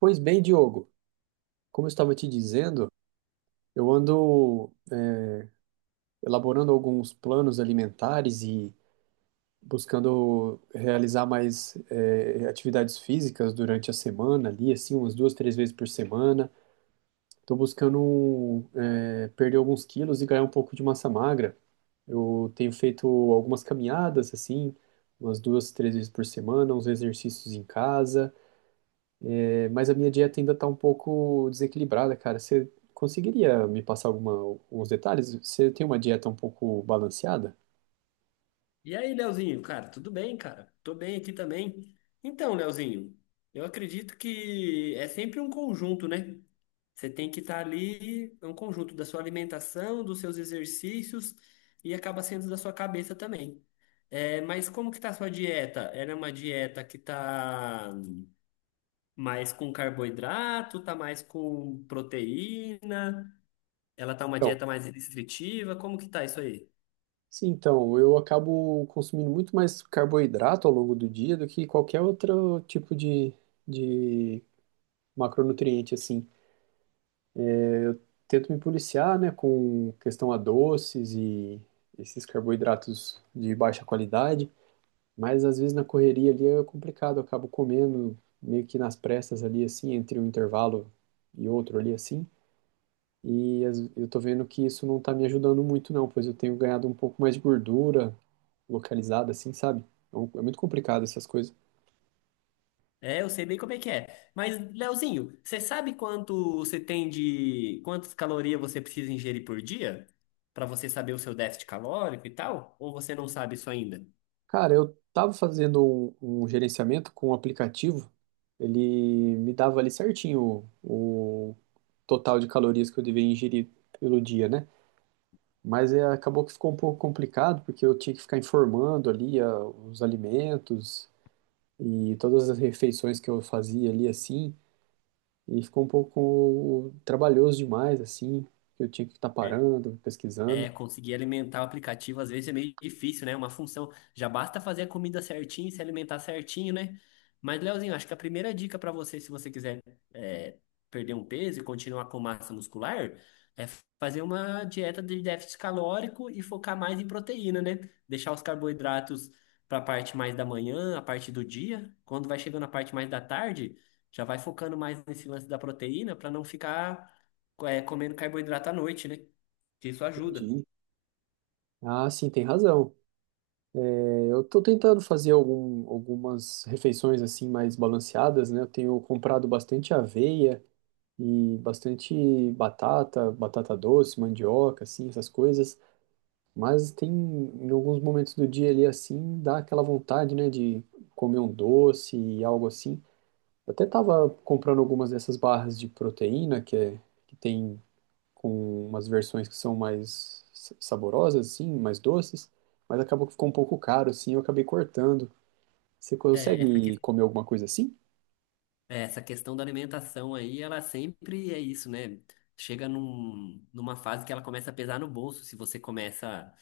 Pois bem, Diogo, como eu estava te dizendo, eu ando elaborando alguns planos alimentares e buscando realizar mais atividades físicas durante a semana, ali, assim, umas duas, três vezes por semana. Estou buscando perder alguns quilos e ganhar um pouco de massa magra. Eu tenho feito algumas caminhadas, assim, umas duas, três vezes por semana, uns exercícios em casa. Mas a minha dieta ainda tá um pouco desequilibrada, cara. Você conseguiria me passar alguns detalhes? Você tem uma dieta um pouco balanceada? E aí, Leozinho, cara, tudo bem, cara? Tô bem aqui também. Então, Leozinho, eu acredito que é sempre um conjunto, né? Você tem que estar ali, é um conjunto da sua alimentação, dos seus exercícios e acaba sendo da sua cabeça também. É, mas como que tá a sua dieta? Ela é uma dieta que tá mais com carboidrato, tá mais com proteína? Ela tá uma Então, dieta mais restritiva? Como que tá isso aí? sim, então, eu acabo consumindo muito mais carboidrato ao longo do dia do que qualquer outro tipo de macronutriente, assim. Tento me policiar, né, com questão a doces e esses carboidratos de baixa qualidade. Mas às vezes na correria ali é complicado, eu acabo comendo meio que nas pressas ali, assim, entre um intervalo e outro ali, assim. E eu tô vendo que isso não tá me ajudando muito, não, pois eu tenho ganhado um pouco mais de gordura localizada, assim, sabe? Então, é muito complicado essas coisas. É, eu sei bem como é que é. Mas, Leozinho, você sabe quanto você tem de quantas calorias você precisa ingerir por dia para você saber o seu déficit calórico e tal? Ou você não sabe isso ainda? Cara, eu tava fazendo um gerenciamento com um aplicativo, ele me dava ali certinho o total de calorias que eu devia ingerir pelo dia, né? Mas acabou que ficou um pouco complicado, porque eu tinha que ficar informando ali os alimentos e todas as refeições que eu fazia ali assim, e ficou um pouco trabalhoso demais, assim, que eu tinha que estar parando, É, pesquisando. conseguir alimentar o aplicativo às vezes é meio difícil, né? Uma função. Já basta fazer a comida certinho, se alimentar certinho, né? Mas, Leozinho, acho que a primeira dica para você, se você quiser é, perder um peso e continuar com massa muscular, é fazer uma dieta de déficit calórico e focar mais em proteína, né? Deixar os carboidratos para a parte mais da manhã, a parte do dia. Quando vai chegando a parte mais da tarde, já vai focando mais nesse lance da proteína para não ficar é, comendo carboidrato à noite, né? Que isso ajuda. Entendi. Ah, sim, tem razão. É, eu estou tentando fazer algumas refeições assim mais balanceadas, né? Eu tenho comprado bastante aveia e bastante batata, batata doce, mandioca, assim, essas coisas. Mas tem, em alguns momentos do dia ali assim, dá aquela vontade, né, de comer um doce e algo assim. Eu até tava comprando algumas dessas barras de proteína que tem com umas versões que são mais saborosas, assim, mais doces, mas acabou que ficou um pouco caro, assim, eu acabei cortando. Você É, essa, que- consegue comer alguma coisa assim? é, essa questão da alimentação aí, ela sempre é isso, né? Chega numa fase que ela começa a pesar no bolso. Se você começa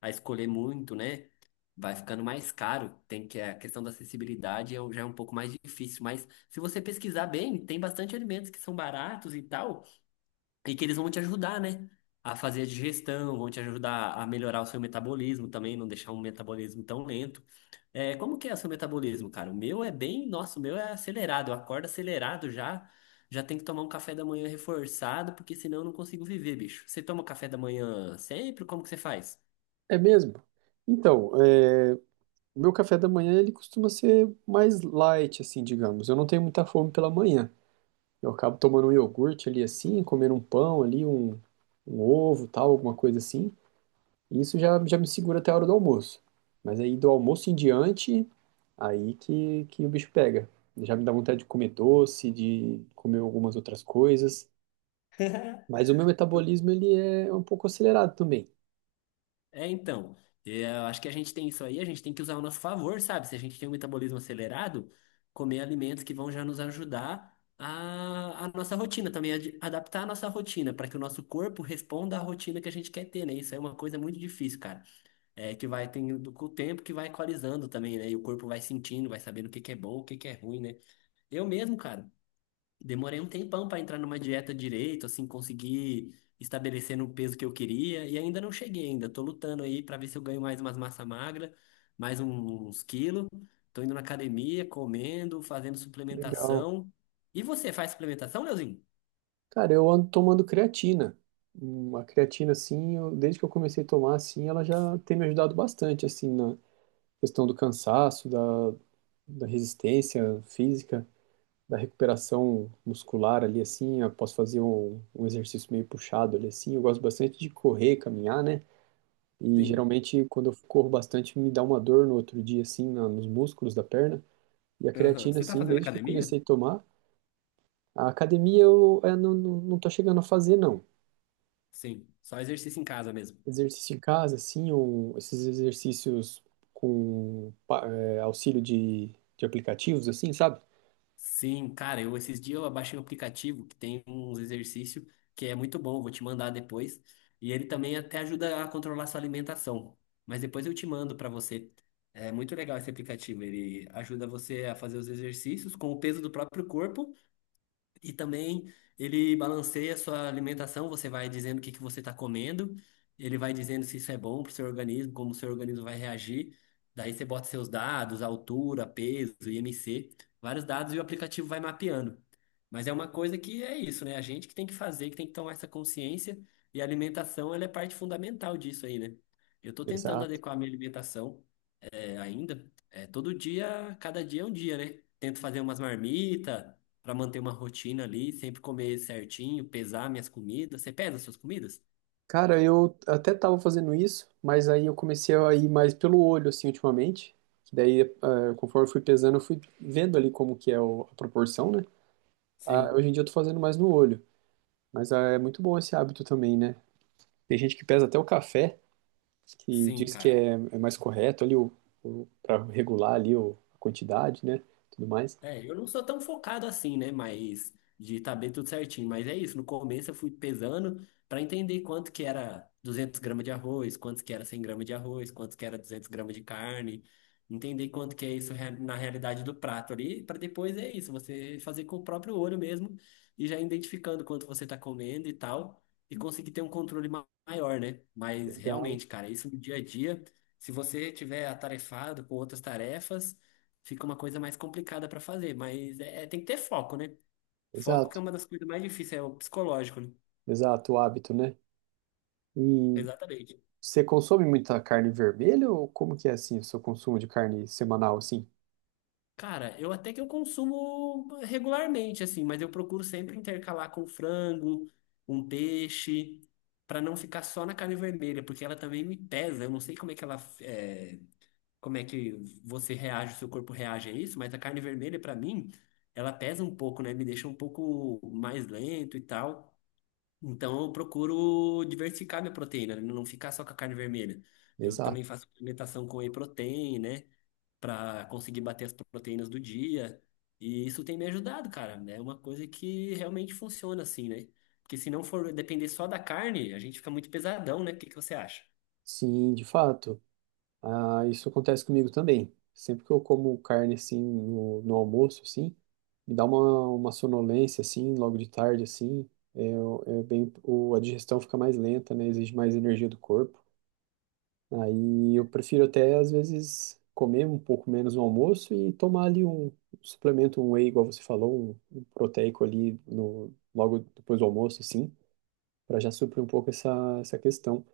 a escolher muito, né? Vai ficando mais caro. Tem que a questão da acessibilidade já é um pouco mais difícil. Mas se você pesquisar bem, tem bastante alimentos que são baratos e tal, e que eles vão te ajudar, né? A fazer a digestão, vão te ajudar a melhorar o seu metabolismo também, não deixar um metabolismo tão lento. É, como que é o seu metabolismo, cara? O meu é bem, nossa, o meu é acelerado, eu acordo acelerado já, já tem que tomar um café da manhã reforçado, porque senão eu não consigo viver, bicho. Você toma café da manhã sempre? Como que você faz? É mesmo? Então, o meu café da manhã ele costuma ser mais light, assim, digamos. Eu não tenho muita fome pela manhã. Eu acabo tomando um iogurte ali assim, comendo um pão ali, um ovo, tal, alguma coisa assim. E isso já, já me segura até a hora do almoço. Mas aí do almoço em diante, aí que o bicho pega. Já me dá vontade de comer doce, de comer algumas outras coisas. Mas o meu Eu- metabolismo, ele é um pouco acelerado também. É, então, eu acho que a gente tem isso aí, a gente tem que usar ao nosso favor, sabe? Se a gente tem um metabolismo acelerado, comer alimentos que vão já nos ajudar a nossa rotina também, a adaptar a nossa rotina, para que o nosso corpo responda à rotina que a gente quer ter, né? Isso é uma coisa muito difícil, cara. É que vai tendo com o tempo que vai equalizando também, né? E o corpo vai sentindo, vai sabendo o que que é bom, o que que é ruim, né? Eu mesmo, cara, demorei um tempão pra entrar numa dieta direito, assim, conseguir estabelecer no peso que eu queria e ainda não cheguei ainda. Tô lutando aí pra ver se eu ganho mais umas massa magra, mais uns quilos. Tô indo na academia, comendo, fazendo Legal. suplementação. E você faz suplementação, Leozinho? Cara, eu ando tomando creatina. Uma creatina, assim, desde que eu comecei a tomar, assim, ela já tem me ajudado bastante, assim, na questão do cansaço, da resistência física, da recuperação muscular ali assim. Eu posso fazer um exercício meio puxado ali assim. Eu gosto bastante de correr, caminhar, né? E Sim. geralmente quando eu corro bastante me dá uma dor no outro dia assim nos músculos da perna. E a Aham. creatina Você tá assim, fazendo desde que eu academia? comecei a tomar, a academia eu, não, não, não tô chegando a fazer não. Sim, só exercício em casa mesmo. Exercício em casa assim, ou esses exercícios com auxílio de aplicativos assim, sabe? Sim, cara, eu esses dias eu baixei um aplicativo que tem uns exercícios que é muito bom, vou te mandar depois. E ele também até ajuda a controlar sua alimentação. Mas depois eu te mando para você. É muito legal esse aplicativo, ele ajuda você a fazer os exercícios com o peso do próprio corpo e também ele balanceia a sua alimentação, você vai dizendo o que que você está comendo, ele vai dizendo se isso é bom para o seu organismo, como o seu organismo vai reagir. Daí você bota seus dados, altura, peso, IMC, vários dados e o aplicativo vai mapeando. Mas é uma coisa que é isso, né? A gente que tem que fazer, que tem que tomar essa consciência, e a alimentação, ela é parte fundamental disso aí, né? Eu estou tentando Essa adequar a minha alimentação é, ainda. É, todo dia, cada dia é um dia, né? Tento fazer umas marmitas para manter uma rotina ali, sempre comer certinho, pesar minhas comidas. Você pesa suas comidas? Cara, eu até tava fazendo isso, mas aí eu comecei a ir mais pelo olho, assim, ultimamente. Que daí, conforme eu fui pesando, eu fui vendo ali como que é a proporção, né? Ah, Sim, hoje em dia eu tô fazendo mais no olho. Mas é muito bom esse hábito também, né? Tem gente que pesa até o café, que sim, diz que cara. é mais correto ali para regular ali a quantidade, né? Tudo mais. É, eu não sou tão focado assim, né? Mas de tá bem tudo certinho. Mas é isso, no começo eu fui pesando para entender quanto que era 200 gramas de arroz, quanto que era 100 gramas de arroz, quanto que era 200 gramas de carne. Entender quanto que é isso na realidade do prato ali, para depois é isso, você fazer com o próprio olho mesmo e já identificando quanto você tá comendo e tal, e conseguir ter um controle maior, né? Mas Legal. realmente, cara, isso no dia a dia, se você tiver atarefado com outras tarefas fica uma coisa mais complicada para fazer, mas tem que ter foco, né? Foco que Exato, é uma das coisas mais difíceis, é o psicológico, né? exato, o hábito, né? E Exatamente. você consome muita carne vermelha ou como que é assim o seu consumo de carne semanal, assim? Cara, eu até que eu consumo regularmente, assim, mas eu procuro sempre intercalar com frango, um peixe, para não ficar só na carne vermelha, porque ela também me pesa. Eu não sei como é que ela, é, como é que você reage, o seu corpo reage a isso, mas a carne vermelha, para mim, ela pesa um pouco, né? Me deixa um pouco mais lento e tal. Então eu procuro diversificar minha proteína, né? Não ficar só com a carne vermelha. Eu Exato. também faço alimentação com whey protein, né? Pra conseguir bater as proteínas do dia. E isso tem me ajudado, cara. É uma coisa que realmente funciona assim, né? Porque se não for depender só da carne, a gente fica muito pesadão, né? O que que você acha? Sim, de fato. Ah, isso acontece comigo também. Sempre que eu como carne assim no almoço, assim, me dá uma sonolência assim, logo de tarde, assim, é, a digestão fica mais lenta, né? Exige mais energia do corpo. Aí eu prefiro até às vezes comer um pouco menos no almoço e tomar ali um suplemento, um whey, igual você falou, um proteico ali no, logo depois do almoço, assim, para já suprir um pouco essa questão.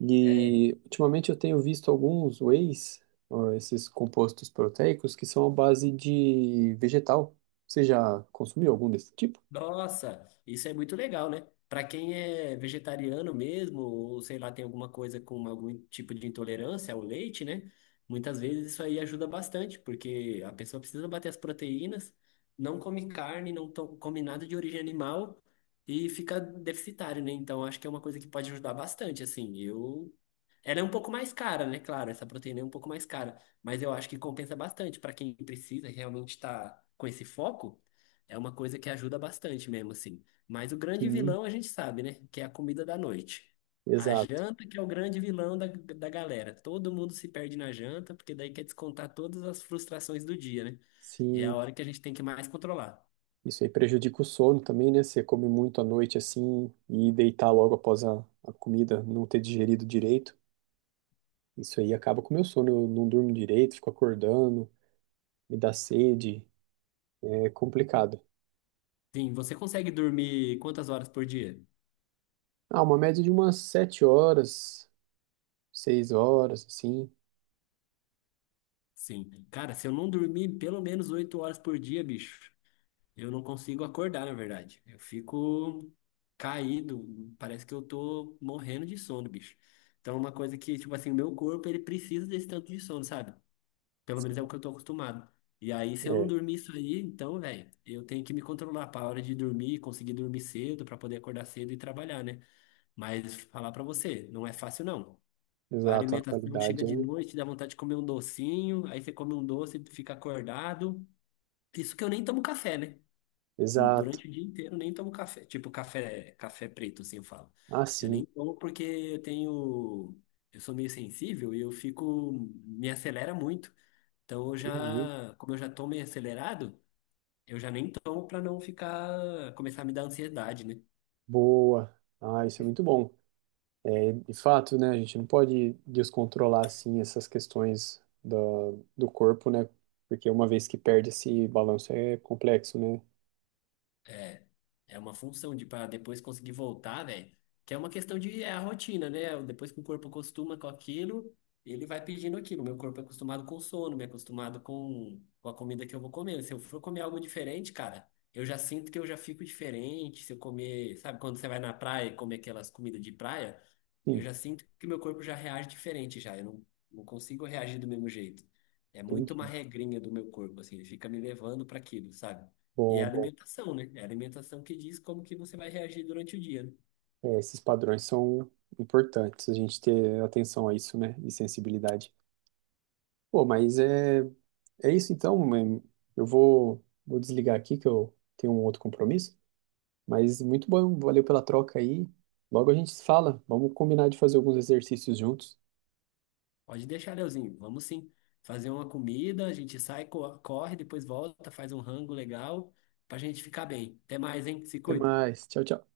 E ultimamente eu tenho visto alguns whey's, ó, esses compostos proteicos, que são à base de vegetal. Você já consumiu algum desse tipo? Nossa, isso é muito legal, né? Para quem é vegetariano mesmo, ou sei lá, tem alguma coisa com algum tipo de intolerância ao leite, né? Muitas vezes isso aí ajuda bastante, porque a pessoa precisa bater as proteínas, não come carne, não come nada de origem animal e fica deficitário, né? Então acho que é uma coisa que pode ajudar bastante, assim. Eu ela é um pouco mais cara, né? Claro, essa proteína é um pouco mais cara, mas eu acho que compensa bastante para quem precisa e realmente estar com esse foco. É uma coisa que ajuda bastante mesmo, assim. Mas o grande Sim, vilão a gente sabe, né? Que é a comida da noite. A exato. janta que é o grande vilão da galera. Todo mundo se perde na janta, porque daí quer descontar todas as frustrações do dia, né? E é a Sim, hora que a gente tem que mais controlar. isso aí prejudica o sono também, né? Você come muito à noite assim e deitar logo após a comida, não ter digerido direito. Isso aí acaba com o meu sono. Eu não durmo direito, fico acordando, me dá sede, é complicado. Sim, você consegue dormir quantas horas por dia? Ah, uma média de umas 7 horas, 6 horas, assim. Sim. Cara, se eu não dormir pelo menos 8 horas por dia, bicho, eu não consigo acordar, na verdade. Eu fico caído, parece que eu tô morrendo de sono, bicho. Então é uma coisa que, tipo assim, o meu corpo, ele precisa desse tanto de sono, sabe? Pelo menos é o que eu tô acostumado. E aí, se eu não dormir isso aí, então, velho, eu tenho que me controlar pra hora de dormir, conseguir dormir cedo, pra poder acordar cedo e trabalhar, né? Mas falar pra você, não é fácil, não. A Exato, a alimentação chega qualidade de é. noite, dá vontade de comer um docinho, aí você come um doce, fica acordado. Isso que eu nem tomo café, né? Exato. Durante o dia inteiro eu nem tomo café. Tipo, café, café preto, assim eu falo. Ah, Eu sim, nem tomo porque eu tenho. Eu sou meio sensível e eu fico. Me acelera muito. Então eu entendi. já. Como eu já tô meio acelerado, eu já nem tomo pra não ficar. Começar a me dar ansiedade, né? Boa. Ah, isso é muito bom. É, de fato, né, a gente não pode descontrolar, assim, essas questões do corpo, né? Porque uma vez que perde esse balanço é complexo, né? É, é uma função de para depois conseguir voltar, velho. Que é uma questão de é a rotina, né? Depois que o corpo acostuma com aquilo, ele vai pedindo aquilo. Meu corpo é acostumado com sono, me é acostumado com a comida que eu vou comer. Se eu for comer algo diferente, cara, eu já sinto que eu já fico diferente. Se eu comer, sabe, quando você vai na praia e comer aquelas comidas de praia, eu Sim, já sinto que meu corpo já reage diferente já. Eu não, não consigo reagir do mesmo jeito. É muito uma entendi. regrinha do meu corpo, assim, ele fica me levando para aquilo, sabe? E é a Bom, bom. alimentação, né? É a alimentação que diz como que você vai reagir durante o dia, né? É, esses padrões são importantes, a gente ter atenção a isso, né? E sensibilidade. Pô, mas é isso então. Eu vou desligar aqui que eu tenho um outro compromisso. Mas muito bom, valeu pela troca aí. Logo a gente se fala. Vamos combinar de fazer alguns exercícios juntos. Pode deixar, Leozinho. Vamos sim. Fazer uma comida, a gente sai, corre, depois volta, faz um rango legal pra gente ficar bem. Até mais, hein? Se Até cuida. mais. Tchau, tchau.